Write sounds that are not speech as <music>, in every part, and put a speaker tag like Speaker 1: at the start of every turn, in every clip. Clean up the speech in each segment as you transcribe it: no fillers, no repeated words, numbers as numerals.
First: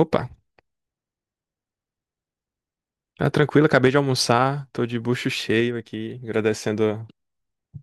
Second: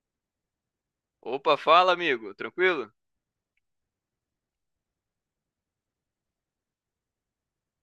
Speaker 1: Opa,
Speaker 2: Opa, fala, amigo. Tranquilo?
Speaker 1: tá tranquilo, acabei de almoçar, tô de bucho cheio aqui, agradecendo,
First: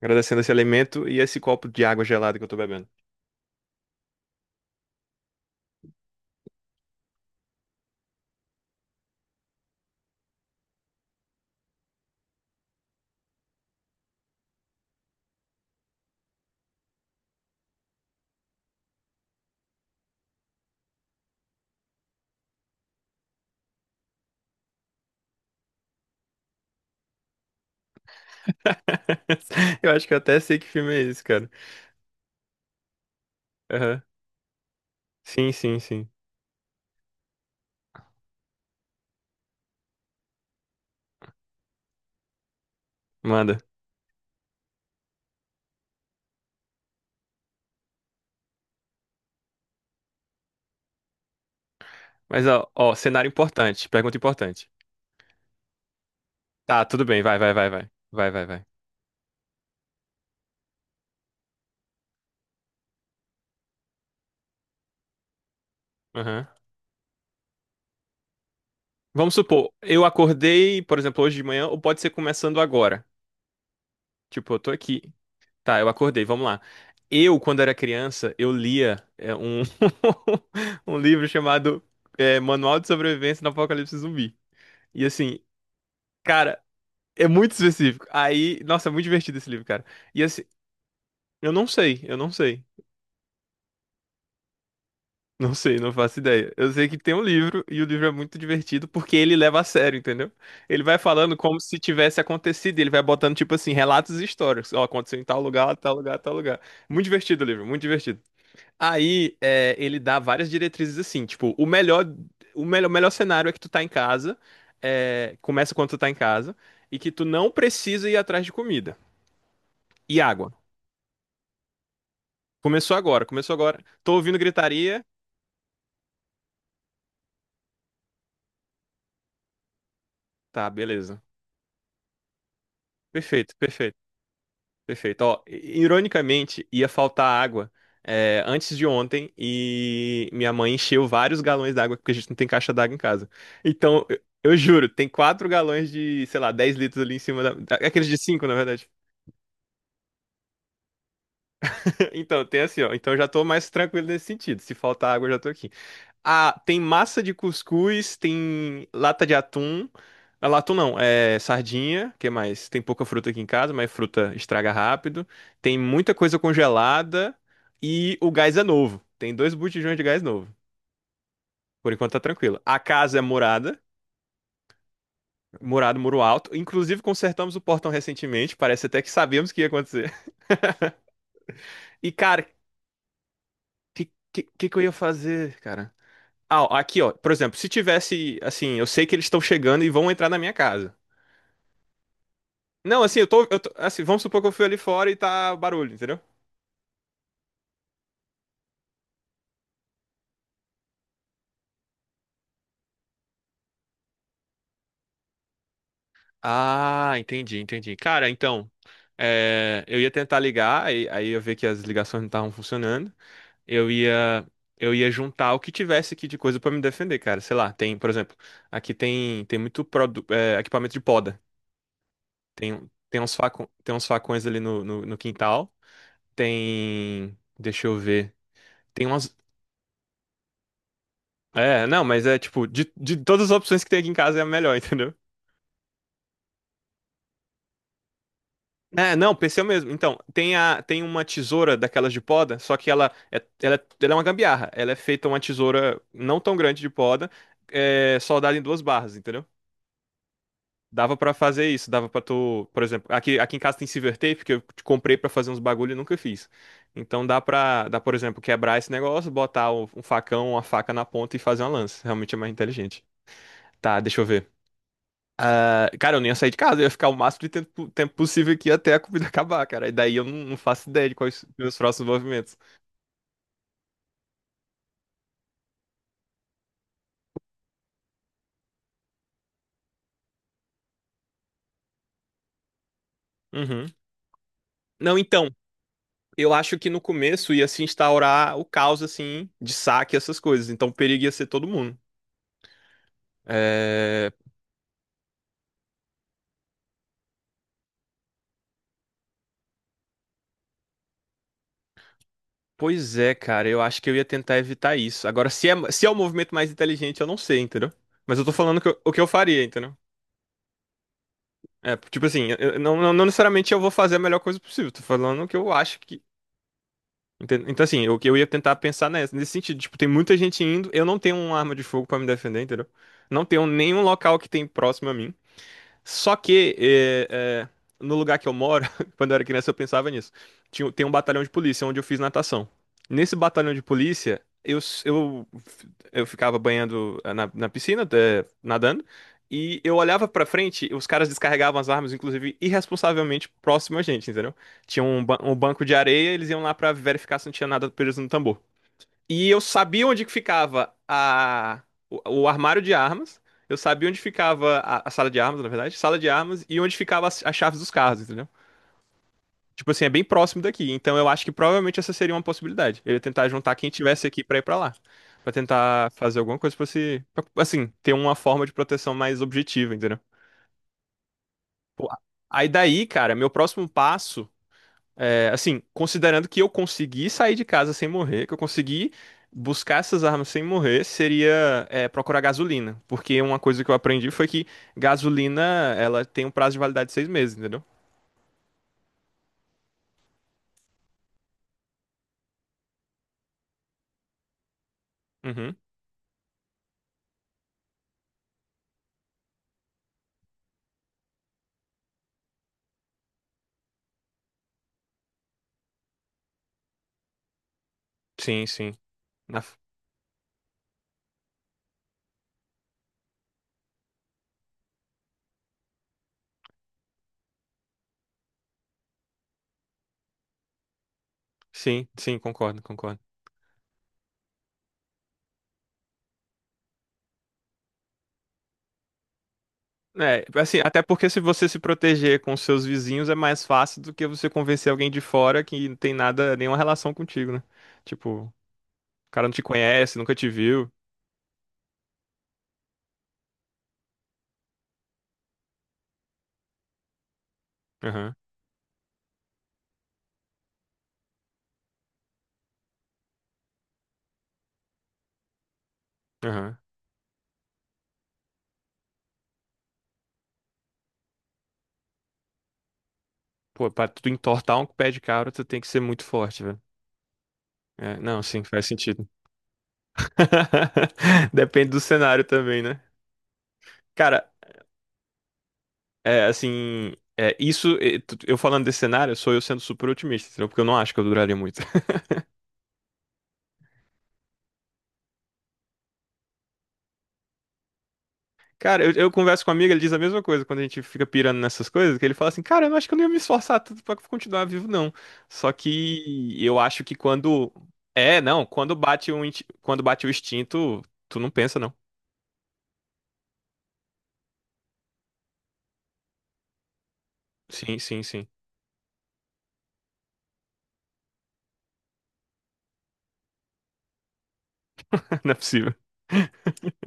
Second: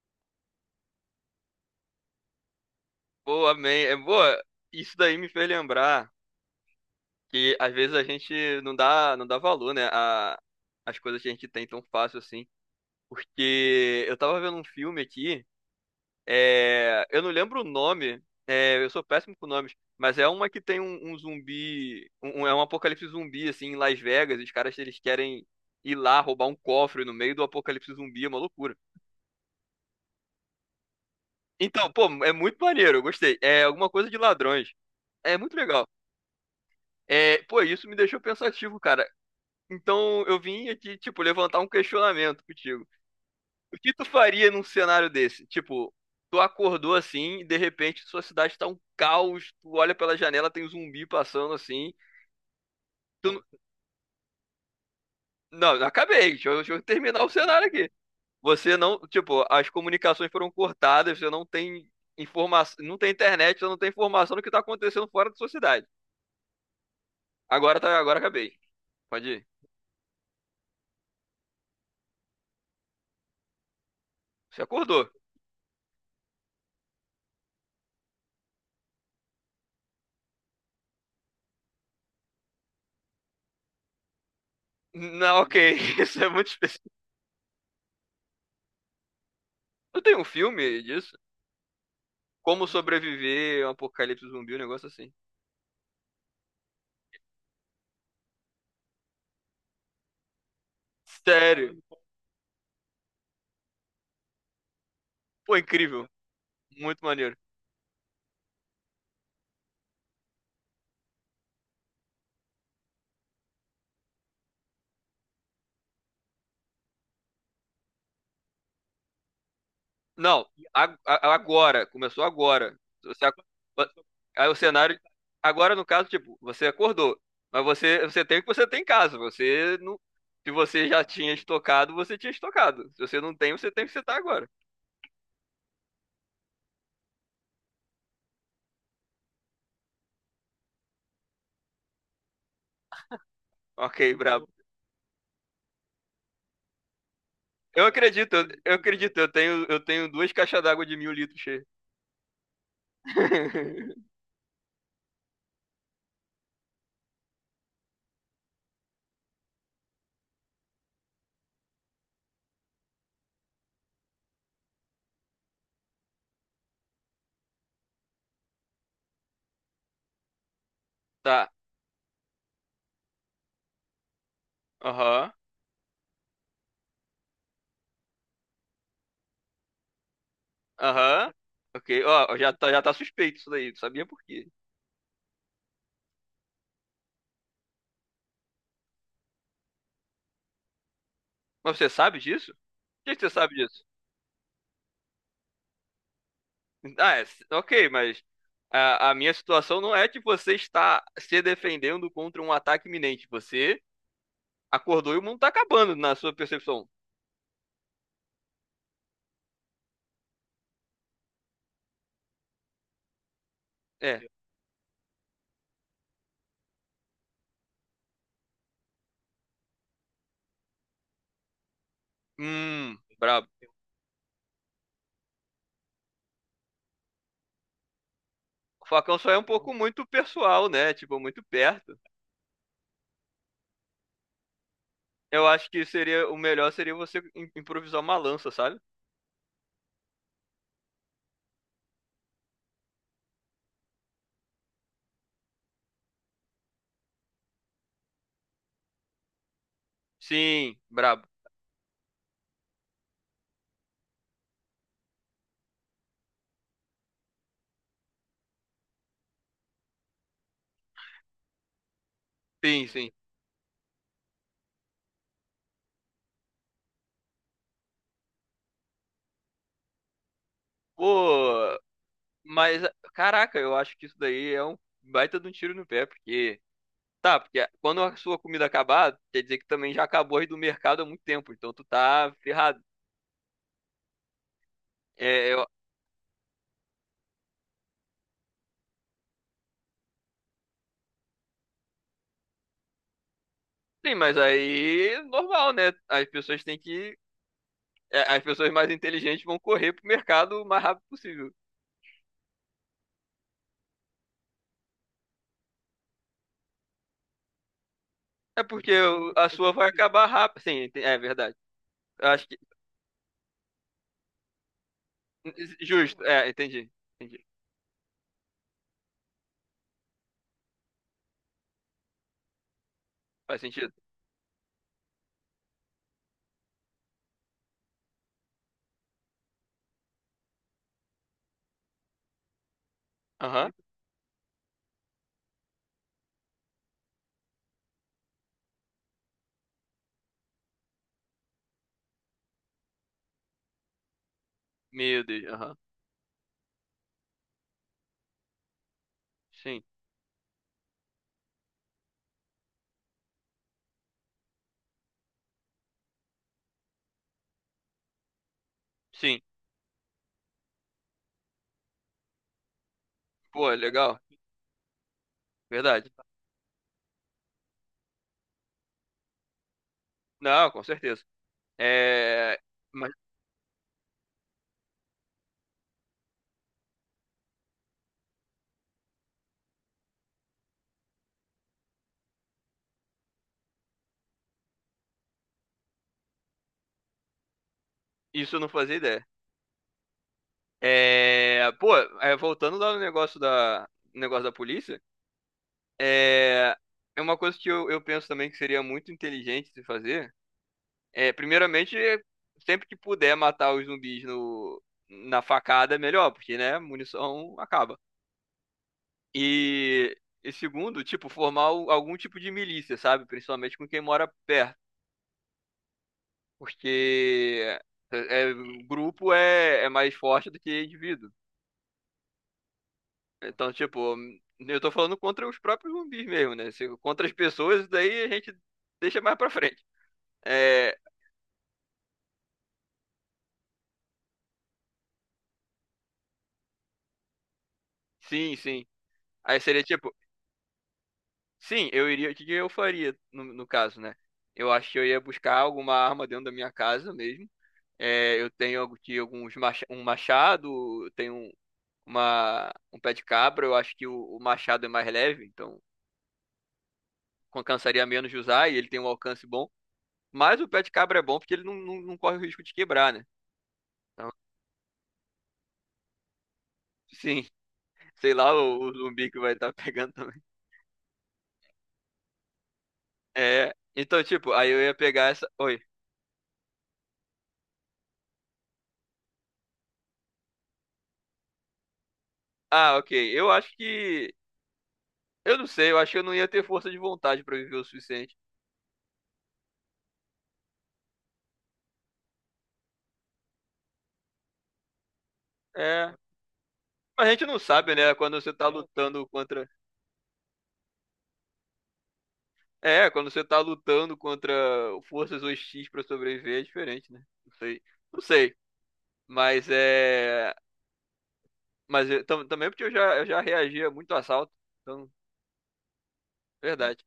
Speaker 1: agradecendo esse alimento e esse copo de água gelada que eu tô bebendo.
Speaker 2: Boa, amém. É boa. Isso daí me fez lembrar que às vezes a gente não dá, não dá valor, né, a as coisas que a gente tem tão fácil assim. Porque eu tava vendo um filme aqui, eu não lembro o nome, eu sou péssimo com nomes, mas é uma que tem um zumbi, é um apocalipse zumbi assim em Las Vegas, e os caras eles querem ir lá roubar um cofre no meio do apocalipse zumbi, é uma loucura.
Speaker 1: <laughs> Eu acho que eu até sei que filme é esse, cara.
Speaker 2: Então, pô, é muito maneiro, eu gostei. É alguma
Speaker 1: Aham.
Speaker 2: coisa de ladrões. É
Speaker 1: Sim,
Speaker 2: muito
Speaker 1: sim,
Speaker 2: legal.
Speaker 1: sim.
Speaker 2: É, pô, isso me deixou pensativo, cara. Então eu vim aqui, tipo, levantar um questionamento contigo.
Speaker 1: Manda.
Speaker 2: O que tu faria num cenário desse? Tipo, tu acordou assim e de repente sua cidade tá um caos, tu olha pela janela, tem um zumbi passando assim.
Speaker 1: Mas ó, ó, cenário
Speaker 2: Tu... n-
Speaker 1: importante, pergunta importante.
Speaker 2: Não, não acabei, deixa eu
Speaker 1: Tá, tudo bem,
Speaker 2: terminar o
Speaker 1: vai, vai,
Speaker 2: cenário
Speaker 1: vai, vai.
Speaker 2: aqui.
Speaker 1: Vai, vai, vai.
Speaker 2: Você não, tipo, as comunicações foram cortadas, você não tem informação, não tem internet, você não tem informação do que tá acontecendo fora da sua cidade.
Speaker 1: Aham.
Speaker 2: Agora acabei. Pode
Speaker 1: Vamos
Speaker 2: ir.
Speaker 1: supor, eu acordei, por exemplo, hoje de manhã, ou pode ser começando agora. Tipo, eu
Speaker 2: Você
Speaker 1: tô aqui.
Speaker 2: acordou.
Speaker 1: Tá, eu acordei, vamos lá. Quando era criança, eu lia um, <laughs> um livro chamado Manual de Sobrevivência no Apocalipse Zumbi. E assim,
Speaker 2: Não, ok, <laughs> isso é muito
Speaker 1: cara,
Speaker 2: específico.
Speaker 1: é muito específico. Aí, nossa, é muito divertido esse livro, cara.
Speaker 2: Não tem
Speaker 1: E
Speaker 2: um
Speaker 1: assim,
Speaker 2: filme disso?
Speaker 1: eu não sei.
Speaker 2: Como sobreviver a um apocalipse zumbi, um negócio assim.
Speaker 1: Não sei, não faço ideia. Eu sei que tem um livro e o livro é muito divertido porque ele leva a sério, entendeu? Ele vai falando como
Speaker 2: Sério.
Speaker 1: se tivesse acontecido, ele vai botando tipo assim, relatos e histórias. Ó, aconteceu em tal
Speaker 2: Pô,
Speaker 1: lugar, tal
Speaker 2: incrível.
Speaker 1: lugar, tal lugar.
Speaker 2: Muito
Speaker 1: Muito
Speaker 2: maneiro.
Speaker 1: divertido o livro, muito divertido. Aí, é, ele dá várias diretrizes assim, tipo, o melhor cenário é que tu tá em casa, começa quando tu tá em casa e que tu não precisa ir atrás de comida e
Speaker 2: Não,
Speaker 1: água.
Speaker 2: agora. Começou agora.
Speaker 1: Começou agora,
Speaker 2: Você, ac-
Speaker 1: começou agora. Tô ouvindo
Speaker 2: aí o cenário.
Speaker 1: gritaria.
Speaker 2: Agora, no caso, tipo, você acordou. Mas você tem o que você tem em casa. Você não, se
Speaker 1: Tá,
Speaker 2: você já
Speaker 1: beleza.
Speaker 2: tinha estocado, você tinha estocado. Se você não tem,
Speaker 1: Perfeito,
Speaker 2: você tem o que
Speaker 1: perfeito.
Speaker 2: você tá agora.
Speaker 1: Perfeito. Ó, ironicamente, ia faltar água antes de ontem e minha mãe encheu vários galões d'água porque a gente não tem caixa d'água em casa.
Speaker 2: Ok,
Speaker 1: Então, eu,
Speaker 2: brabo.
Speaker 1: eu juro, tem quatro galões de, sei lá, 10 litros ali em cima
Speaker 2: Eu
Speaker 1: aqueles de
Speaker 2: acredito,
Speaker 1: cinco,
Speaker 2: eu,
Speaker 1: na
Speaker 2: eu
Speaker 1: verdade.
Speaker 2: acredito. Eu tenho duas caixas d'água de 1.000 litros cheias.
Speaker 1: <laughs> Então, tem assim, ó. Então, eu já tô mais tranquilo
Speaker 2: <laughs>
Speaker 1: nesse sentido. Se faltar água, eu já tô aqui. Ah, tem massa de cuscuz, tem lata de atum. Ah, atum não, é sardinha, que é mais? Tem pouca fruta aqui em casa, mas fruta estraga rápido. Tem muita coisa congelada e o gás é novo. Tem dois botijões de gás novo.
Speaker 2: Tá.
Speaker 1: Por enquanto tá tranquilo. A casa é
Speaker 2: Aham.
Speaker 1: murado, muro alto. Inclusive consertamos o portão recentemente, parece até que sabíamos que ia acontecer. <laughs>
Speaker 2: Aham. Ok.
Speaker 1: E
Speaker 2: Ó,
Speaker 1: cara,
Speaker 2: já tá suspeito isso daí. Não sabia
Speaker 1: que
Speaker 2: por
Speaker 1: que,
Speaker 2: quê.
Speaker 1: que que eu ia fazer, cara? Ah, ó, aqui ó, por exemplo, se tivesse assim, eu sei que eles estão chegando e vão entrar na minha casa.
Speaker 2: Mas você sabe disso?
Speaker 1: Não,
Speaker 2: Por que
Speaker 1: assim,
Speaker 2: que você sabe disso?
Speaker 1: Assim, vamos supor que eu fui ali fora e tá barulho, entendeu?
Speaker 2: Ah, ok, mas a minha situação não é de você estar se defendendo contra um ataque iminente. Você acordou e o mundo tá acabando, na sua percepção.
Speaker 1: Ah, entendi, entendi. Cara, então, eu ia tentar ligar, aí eu ver que as ligações não estavam funcionando. Eu
Speaker 2: É.
Speaker 1: ia, eu ia juntar o que tivesse aqui de coisa pra me defender, cara. Sei lá, tem, por exemplo, aqui tem, tem muito equipamento de poda. Tem, tem uns
Speaker 2: Brabo.
Speaker 1: facão, tem uns facões ali no quintal. Tem, deixa eu ver.
Speaker 2: O
Speaker 1: Tem
Speaker 2: facão só
Speaker 1: umas,
Speaker 2: é um pouco muito pessoal, né? Tipo, muito
Speaker 1: é,
Speaker 2: perto.
Speaker 1: não, mas é tipo, de todas as opções que tem aqui em casa é a melhor, <laughs> entendeu?
Speaker 2: Eu acho que seria o melhor seria você improvisar uma lança, sabe?
Speaker 1: É, não, PC mesmo. Então, tem, a, tem uma tesoura daquelas de poda, só que ela é uma gambiarra. Ela é feita uma tesoura não tão grande de poda, soldada em duas barras, entendeu?
Speaker 2: Sim,
Speaker 1: Dava
Speaker 2: brabo.
Speaker 1: pra fazer isso, dava pra tu, por exemplo, aqui, aqui em casa tem silver tape que eu comprei pra fazer uns bagulho e nunca fiz. Então por exemplo, quebrar esse negócio, botar um facão, uma faca na ponta e fazer uma lança. Realmente é mais
Speaker 2: Sim,
Speaker 1: inteligente.
Speaker 2: sim.
Speaker 1: Tá, deixa eu ver. Ah, cara, eu nem ia sair de casa, eu ia ficar o máximo de tempo possível aqui até a comida <laughs> acabar, cara. E daí eu não faço ideia de quais os meus
Speaker 2: Pô.
Speaker 1: próximos movimentos.
Speaker 2: Mas, caraca, eu acho que isso daí é um baita de um tiro no pé, porque. Tá, porque quando a sua comida acabar, quer dizer que também já acabou aí do mercado há muito tempo, então tu tá ferrado.
Speaker 1: Uhum. Não,
Speaker 2: É,
Speaker 1: então,
Speaker 2: eu...
Speaker 1: eu acho que no começo ia se instaurar o caos, assim, de saque e essas coisas. Então o perigo ia ser todo mundo.
Speaker 2: Sim,
Speaker 1: É,
Speaker 2: mas aí normal, né? As pessoas têm que. As pessoas mais inteligentes vão correr pro mercado o mais rápido possível.
Speaker 1: pois é, cara, eu acho que eu ia tentar evitar isso. Agora, se é o movimento mais inteligente, eu não sei, entendeu? Mas eu tô
Speaker 2: É
Speaker 1: falando
Speaker 2: porque
Speaker 1: o que eu
Speaker 2: a
Speaker 1: faria,
Speaker 2: sua vai
Speaker 1: entendeu?
Speaker 2: acabar rápido. Sim, é verdade.
Speaker 1: É, tipo
Speaker 2: Eu acho
Speaker 1: assim,
Speaker 2: que.
Speaker 1: eu não, não não necessariamente eu vou fazer a melhor coisa possível. Tô falando o que eu acho que,
Speaker 2: Justo, entendi. Entendi.
Speaker 1: Então, assim, o que eu ia tentar pensar nesse sentido, tipo, tem muita gente indo, eu não tenho uma arma de fogo pra me defender, entendeu? Não
Speaker 2: Faz
Speaker 1: tenho
Speaker 2: sentido.
Speaker 1: nenhum local que tem próximo a mim. Só que no lugar que eu moro, <laughs> quando eu era criança, eu pensava nisso. Tem um batalhão de polícia onde eu fiz natação. Nesse
Speaker 2: Aham.
Speaker 1: batalhão de polícia, eu ficava banhando na piscina, nadando, e eu olhava pra frente, os caras descarregavam as armas, inclusive irresponsavelmente próximo a gente, entendeu? Tinha um,
Speaker 2: Meu Deus,
Speaker 1: um
Speaker 2: aham.
Speaker 1: banco de areia, eles iam lá pra verificar se não tinha nada preso no tambor. E eu
Speaker 2: Sim,
Speaker 1: sabia onde que ficava o armário de armas. Eu sabia onde ficava a sala de armas, na verdade. Sala de armas e onde ficava as chaves dos carros, entendeu?
Speaker 2: sim.
Speaker 1: Tipo assim, é bem próximo daqui. Então eu acho que provavelmente essa seria uma possibilidade. Eu ia tentar
Speaker 2: Pô,
Speaker 1: juntar quem
Speaker 2: legal.
Speaker 1: tivesse aqui pra ir pra lá. Pra tentar
Speaker 2: Verdade.
Speaker 1: fazer alguma coisa pra se. Pra, assim, ter uma forma de proteção mais objetiva, entendeu?
Speaker 2: Não, com certeza.
Speaker 1: Pô,
Speaker 2: É,
Speaker 1: aí daí,
Speaker 2: mas
Speaker 1: cara, meu próximo passo. É, assim, considerando que eu consegui sair de casa sem morrer, que eu consegui buscar essas armas sem morrer, seria procurar gasolina. Porque uma coisa que eu aprendi foi que gasolina, ela tem um prazo de validade de seis meses, entendeu?
Speaker 2: isso eu não fazia ideia. É, pô, voltando lá no negócio da, polícia,
Speaker 1: Uhum.
Speaker 2: é, é uma coisa que eu penso também que seria muito inteligente de fazer. Primeiramente, sempre que puder matar os zumbis no, na facada, é melhor, porque, né, munição acaba.
Speaker 1: Sim, sim. Na f-
Speaker 2: E, e segundo, tipo, formar algum tipo de milícia, sabe? Principalmente com quem mora perto. Porque é, é- grupo é mais forte do que indivíduo.
Speaker 1: Sim, sim, concordo, concordo.
Speaker 2: Então, tipo, eu tô falando contra os próprios zumbis mesmo, né? Contra as pessoas, isso daí a gente deixa mais pra frente.
Speaker 1: É, assim,
Speaker 2: É,
Speaker 1: até porque se você se proteger com seus vizinhos é mais fácil do que você convencer alguém de fora que não tem nada, nenhuma relação contigo, né? Tipo, o
Speaker 2: sim, sim.
Speaker 1: cara não
Speaker 2: Aí
Speaker 1: te
Speaker 2: seria tipo,
Speaker 1: conhece, nunca te viu.
Speaker 2: sim, eu iria. O que que eu faria no caso, né? Eu acho que eu ia buscar alguma arma dentro da minha casa mesmo.
Speaker 1: Aham,
Speaker 2: É, eu tenho aqui um machado, eu tenho um pé de cabra. Eu acho que o machado é mais leve, então.
Speaker 1: aham.
Speaker 2: Cansaria menos de usar e ele tem um alcance bom. Mas o pé de cabra é bom porque ele não, não, não corre o risco de quebrar, né?
Speaker 1: Pô, pra tu
Speaker 2: Então,
Speaker 1: entortar um pé de cabra, tu tem que ser muito forte, velho.
Speaker 2: <laughs> sim,
Speaker 1: É,
Speaker 2: sei
Speaker 1: não,
Speaker 2: lá
Speaker 1: sim,
Speaker 2: o,
Speaker 1: faz
Speaker 2: o
Speaker 1: sentido.
Speaker 2: zumbi que vai estar <laughs> pegando também.
Speaker 1: <laughs> Depende do cenário também, né?
Speaker 2: É, então,
Speaker 1: Cara,
Speaker 2: tipo, aí eu ia pegar essa. Oi.
Speaker 1: é assim. É, isso, é, eu falando desse cenário, sou eu sendo super otimista, entendeu? Porque eu não acho que eu duraria muito. <laughs>
Speaker 2: Ah, ok. Eu acho que. Eu não sei, eu acho que eu não ia ter força de vontade pra viver o suficiente.
Speaker 1: Cara, eu converso com um amigo, ele diz a mesma coisa quando a gente fica pirando nessas coisas, que ele fala assim, cara, eu não acho que eu não ia me esforçar tanto pra continuar vivo, não. Só
Speaker 2: É.
Speaker 1: que eu acho que
Speaker 2: Mas a gente não
Speaker 1: quando.
Speaker 2: sabe, né?
Speaker 1: É,
Speaker 2: Quando você
Speaker 1: não,
Speaker 2: tá
Speaker 1: quando
Speaker 2: lutando
Speaker 1: bate um,
Speaker 2: contra.
Speaker 1: quando bate o instinto, tu não pensa, não.
Speaker 2: É, quando você tá lutando contra forças hostis pra sobreviver, é diferente, né? Não sei.
Speaker 1: Sim,
Speaker 2: Não
Speaker 1: sim, sim.
Speaker 2: sei. Mas é. Mas eu também porque eu já, reagia muito a assalto. Então,
Speaker 1: <laughs> Não é possível.
Speaker 2: verdade.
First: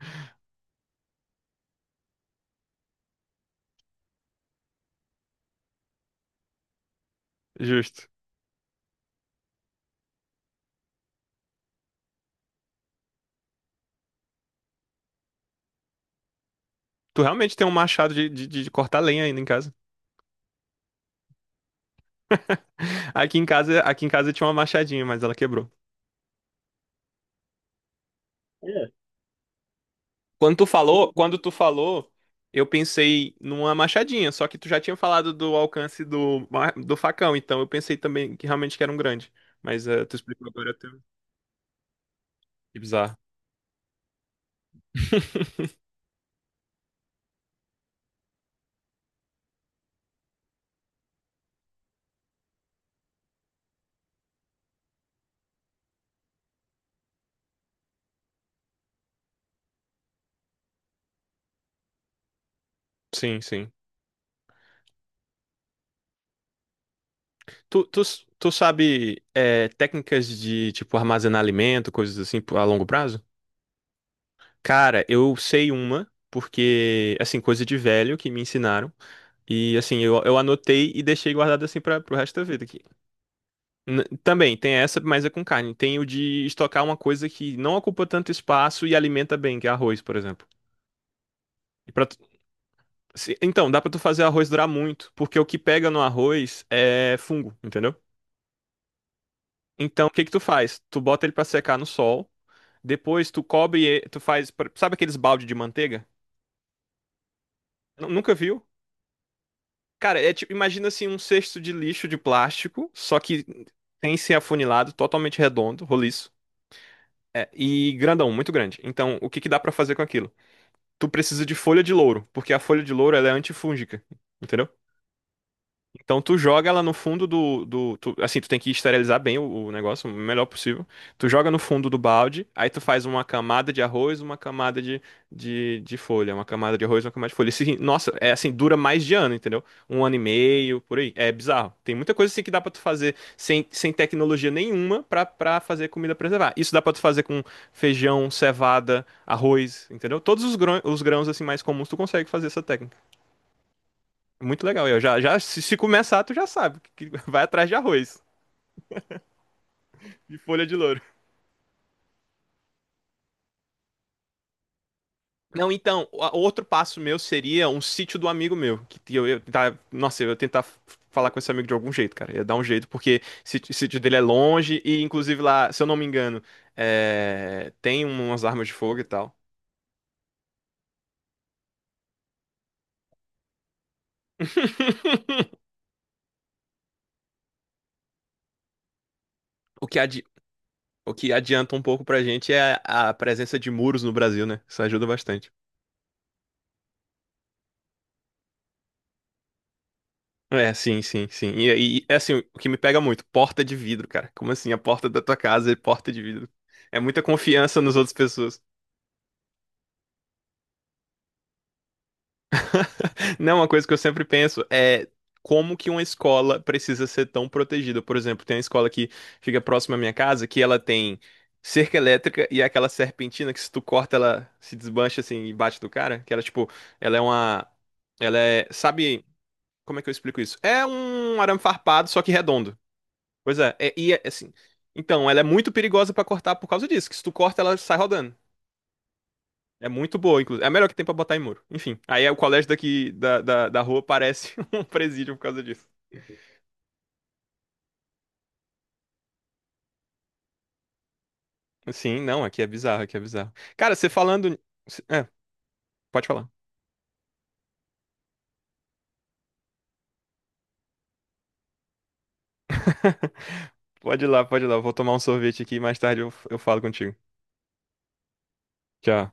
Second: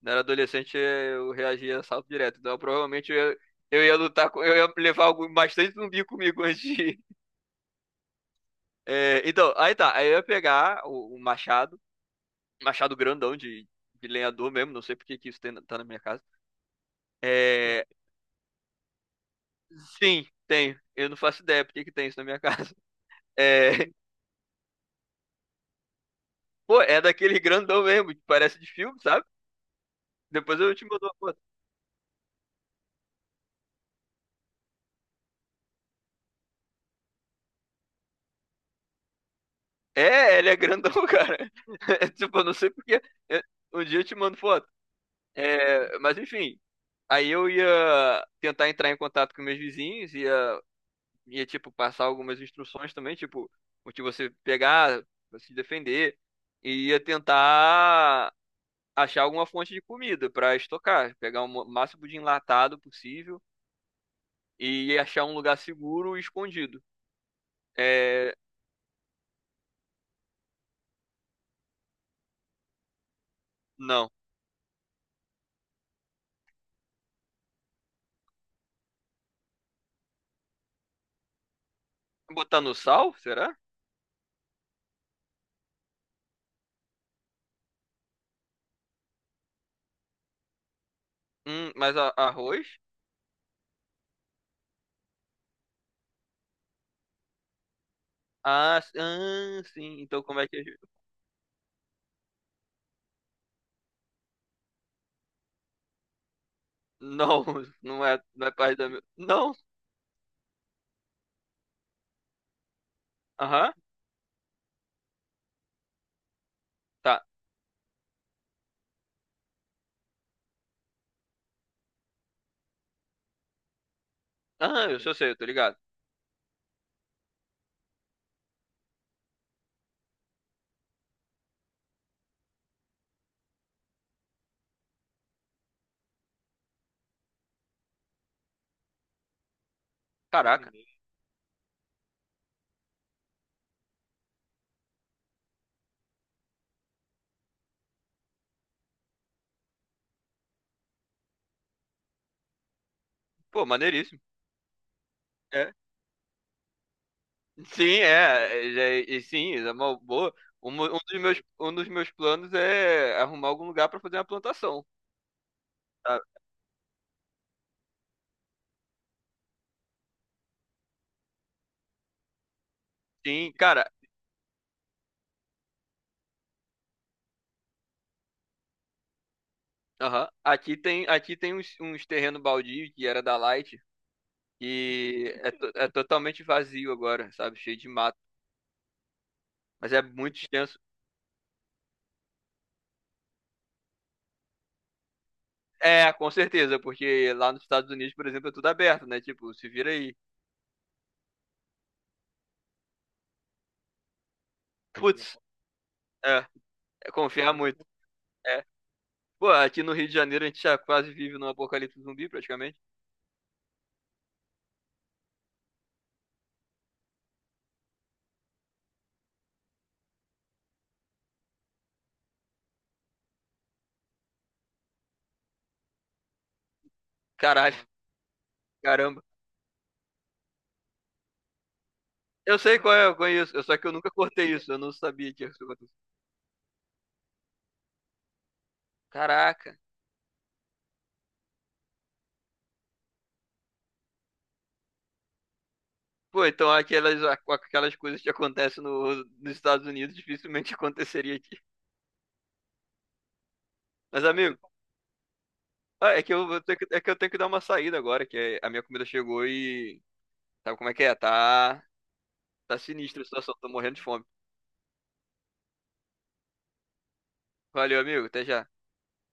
Speaker 2: Quando eu era adolescente, eu reagia a assalto direto. Então, provavelmente eu ia lutar com. Eu ia levar algo bastante zumbi comigo <laughs> antes de ir.
Speaker 1: Justo.
Speaker 2: É, então, aí tá. Aí eu ia pegar o machado. Machado grandão de lenhador mesmo. Não sei por que que isso tá na minha casa.
Speaker 1: Tu realmente tem um
Speaker 2: É,
Speaker 1: machado de cortar lenha ainda em casa.
Speaker 2: sim, tem. Eu não faço ideia por que que tem isso na minha casa.
Speaker 1: <laughs>
Speaker 2: É, <laughs>
Speaker 1: Aqui em casa tinha uma machadinha, mas ela quebrou.
Speaker 2: pô, é daquele grandão mesmo, que parece de
Speaker 1: É.
Speaker 2: filme, sabe? Depois eu te mando.
Speaker 1: Quando tu falou, eu pensei numa machadinha, só que tu já tinha falado do alcance do, do facão, então eu pensei também que realmente que era um grande. Mas tu
Speaker 2: É,
Speaker 1: explicou
Speaker 2: ele é
Speaker 1: agora
Speaker 2: grandão,
Speaker 1: teu.
Speaker 2: <laughs> cara. É, tipo, eu não sei
Speaker 1: Que
Speaker 2: porque.
Speaker 1: bizarro.
Speaker 2: é, Um dia eu te mando foto.
Speaker 1: <laughs>
Speaker 2: É, mas enfim, aí eu ia tentar entrar em contato com meus vizinhos, ia tipo, passar algumas instruções também, tipo, o que você pegar, pra se defender, e ia tentar achar alguma fonte de comida pra estocar, pegar o máximo de enlatado
Speaker 1: Sim,
Speaker 2: possível
Speaker 1: sim.
Speaker 2: e ia achar um lugar seguro e escondido.
Speaker 1: Tu, tu,
Speaker 2: É,
Speaker 1: tu sabe técnicas de, tipo, armazenar alimento, coisas assim, a longo prazo?
Speaker 2: não.
Speaker 1: Cara, eu sei uma, porque, assim, coisa de velho que me ensinaram. E, assim, eu anotei e deixei guardado, assim, para pro resto da
Speaker 2: Botar
Speaker 1: vida
Speaker 2: no
Speaker 1: aqui.
Speaker 2: sal, será?
Speaker 1: Também, tem essa, mas é com carne. Tem o de estocar uma coisa que não ocupa tanto espaço e alimenta bem, que é arroz, por exemplo. E
Speaker 2: Mas
Speaker 1: pra
Speaker 2: arroz?
Speaker 1: então, dá pra tu fazer arroz durar muito, porque o que pega no arroz é fungo, entendeu?
Speaker 2: Ah, sim.
Speaker 1: Então, o
Speaker 2: Então
Speaker 1: que que tu
Speaker 2: como é que.
Speaker 1: faz? Tu bota ele pra secar no sol, depois tu cobre, tu faz, sabe aqueles balde de manteiga?
Speaker 2: Não, <laughs> não é,
Speaker 1: Nunca
Speaker 2: não é
Speaker 1: viu?
Speaker 2: parte da minha. Não.
Speaker 1: Cara, é tipo, imagina assim um cesto de lixo de plástico, só que
Speaker 2: Aham.
Speaker 1: sem ser afunilado, totalmente redondo, roliço.
Speaker 2: Tá.
Speaker 1: É, e grandão, muito grande. Então, o que que dá pra fazer com aquilo? Tu precisa de folha de louro, porque a folha de louro ela é antifúngica, entendeu?
Speaker 2: Ah, eu só sei, eu tô ligado.
Speaker 1: Então tu joga ela no fundo assim, tu tem que esterilizar bem o negócio, o melhor possível. Tu joga no fundo do balde, aí tu faz uma camada de arroz, uma camada de folha, uma camada de arroz, uma camada de folha. Assim, nossa, é assim, dura mais de ano, entendeu? Um ano e
Speaker 2: Caraca.
Speaker 1: meio, por aí. É bizarro. Tem muita coisa assim que dá pra tu fazer sem tecnologia nenhuma pra fazer comida preservar. Isso dá pra tu fazer com feijão, cevada, arroz, entendeu? Todos os grãos assim mais comuns tu consegue fazer essa técnica.
Speaker 2: Pô, maneiríssimo.
Speaker 1: Muito legal. Eu já, já, se,
Speaker 2: É.
Speaker 1: se começar, tu já sabe que <laughs> vai atrás de
Speaker 2: Sim, é.
Speaker 1: arroz
Speaker 2: E sim, é uma boa.
Speaker 1: e folha
Speaker 2: Um,
Speaker 1: de
Speaker 2: um
Speaker 1: louro.
Speaker 2: dos meus, um dos meus planos é arrumar algum lugar pra fazer uma plantação,
Speaker 1: Não, então,
Speaker 2: sabe?
Speaker 1: outro passo meu seria um sítio do amigo meu. Que eu, eu ia tentar falar com esse amigo de algum jeito, cara. Ia dar um jeito, porque
Speaker 2: Sim,
Speaker 1: o
Speaker 2: cara.
Speaker 1: sítio dele é longe e, inclusive, lá, se eu não me engano, tem umas armas de fogo e tal.
Speaker 2: Aham. Aqui tem uns terreno baldio que era da Light. E é,
Speaker 1: <laughs>
Speaker 2: to- é totalmente vazio agora, sabe? Cheio de mato.
Speaker 1: O
Speaker 2: Mas
Speaker 1: que,
Speaker 2: é
Speaker 1: adi-
Speaker 2: muito extenso.
Speaker 1: o que adianta um pouco pra gente é a presença de muros no Brasil, né? Isso ajuda bastante.
Speaker 2: É, com certeza, porque lá nos Estados Unidos, por exemplo, é tudo aberto, né? Tipo, se vira aí.
Speaker 1: É, sim, sim, sim. E é assim, o que me pega muito, porta de vidro, cara. Como assim, a porta da tua
Speaker 2: Putz,
Speaker 1: casa é porta de
Speaker 2: é,
Speaker 1: vidro? É
Speaker 2: é
Speaker 1: muita
Speaker 2: confiar
Speaker 1: confiança
Speaker 2: muito.
Speaker 1: nas outras pessoas.
Speaker 2: É. Pô, aqui no Rio de Janeiro a gente já quase vive num apocalipse zumbi, praticamente.
Speaker 1: Não, uma coisa que eu sempre penso é como que uma escola precisa ser tão protegida. Por exemplo, tem uma escola que fica próxima à minha casa que ela tem cerca elétrica e é aquela serpentina que se tu corta ela se desmancha assim e bate do cara, que ela tipo, ela é uma,
Speaker 2: Caralho,
Speaker 1: ela é,
Speaker 2: caramba.
Speaker 1: sabe, como é que eu explico isso? É um arame farpado, só que
Speaker 2: Eu
Speaker 1: redondo.
Speaker 2: sei qual é, eu conheço,
Speaker 1: Pois é,
Speaker 2: só que eu nunca
Speaker 1: e é, assim.
Speaker 2: cortei isso, eu não
Speaker 1: Então,
Speaker 2: sabia
Speaker 1: ela
Speaker 2: que
Speaker 1: é
Speaker 2: ia
Speaker 1: muito
Speaker 2: acontecer.
Speaker 1: perigosa pra cortar por causa disso, que se tu corta, ela sai rodando.
Speaker 2: Caraca.
Speaker 1: É muito boa, inclusive. É a melhor que tem pra botar em muro. Enfim, aí é o colégio daqui da rua parece <laughs> um presídio por causa disso.
Speaker 2: Pô, então aquelas, coisas que acontecem no, nos Estados Unidos dificilmente <laughs> aconteceria aqui.
Speaker 1: Sim, não, aqui é bizarro, aqui é bizarro. Cara, você
Speaker 2: Mas,
Speaker 1: falando.
Speaker 2: amigo,
Speaker 1: É,
Speaker 2: ah, é
Speaker 1: pode
Speaker 2: que eu
Speaker 1: falar.
Speaker 2: vou ter que, é que eu tenho que dar uma saída agora, que a minha comida chegou e. Sabe como é que é? Tá. Tá sinistra a
Speaker 1: <laughs>
Speaker 2: situação, tô morrendo de
Speaker 1: Pode
Speaker 2: fome.
Speaker 1: ir lá, pode ir lá. Eu vou tomar um sorvete aqui e mais tarde eu falo contigo.
Speaker 2: Valeu, amigo, até já.
Speaker 1: Tchau.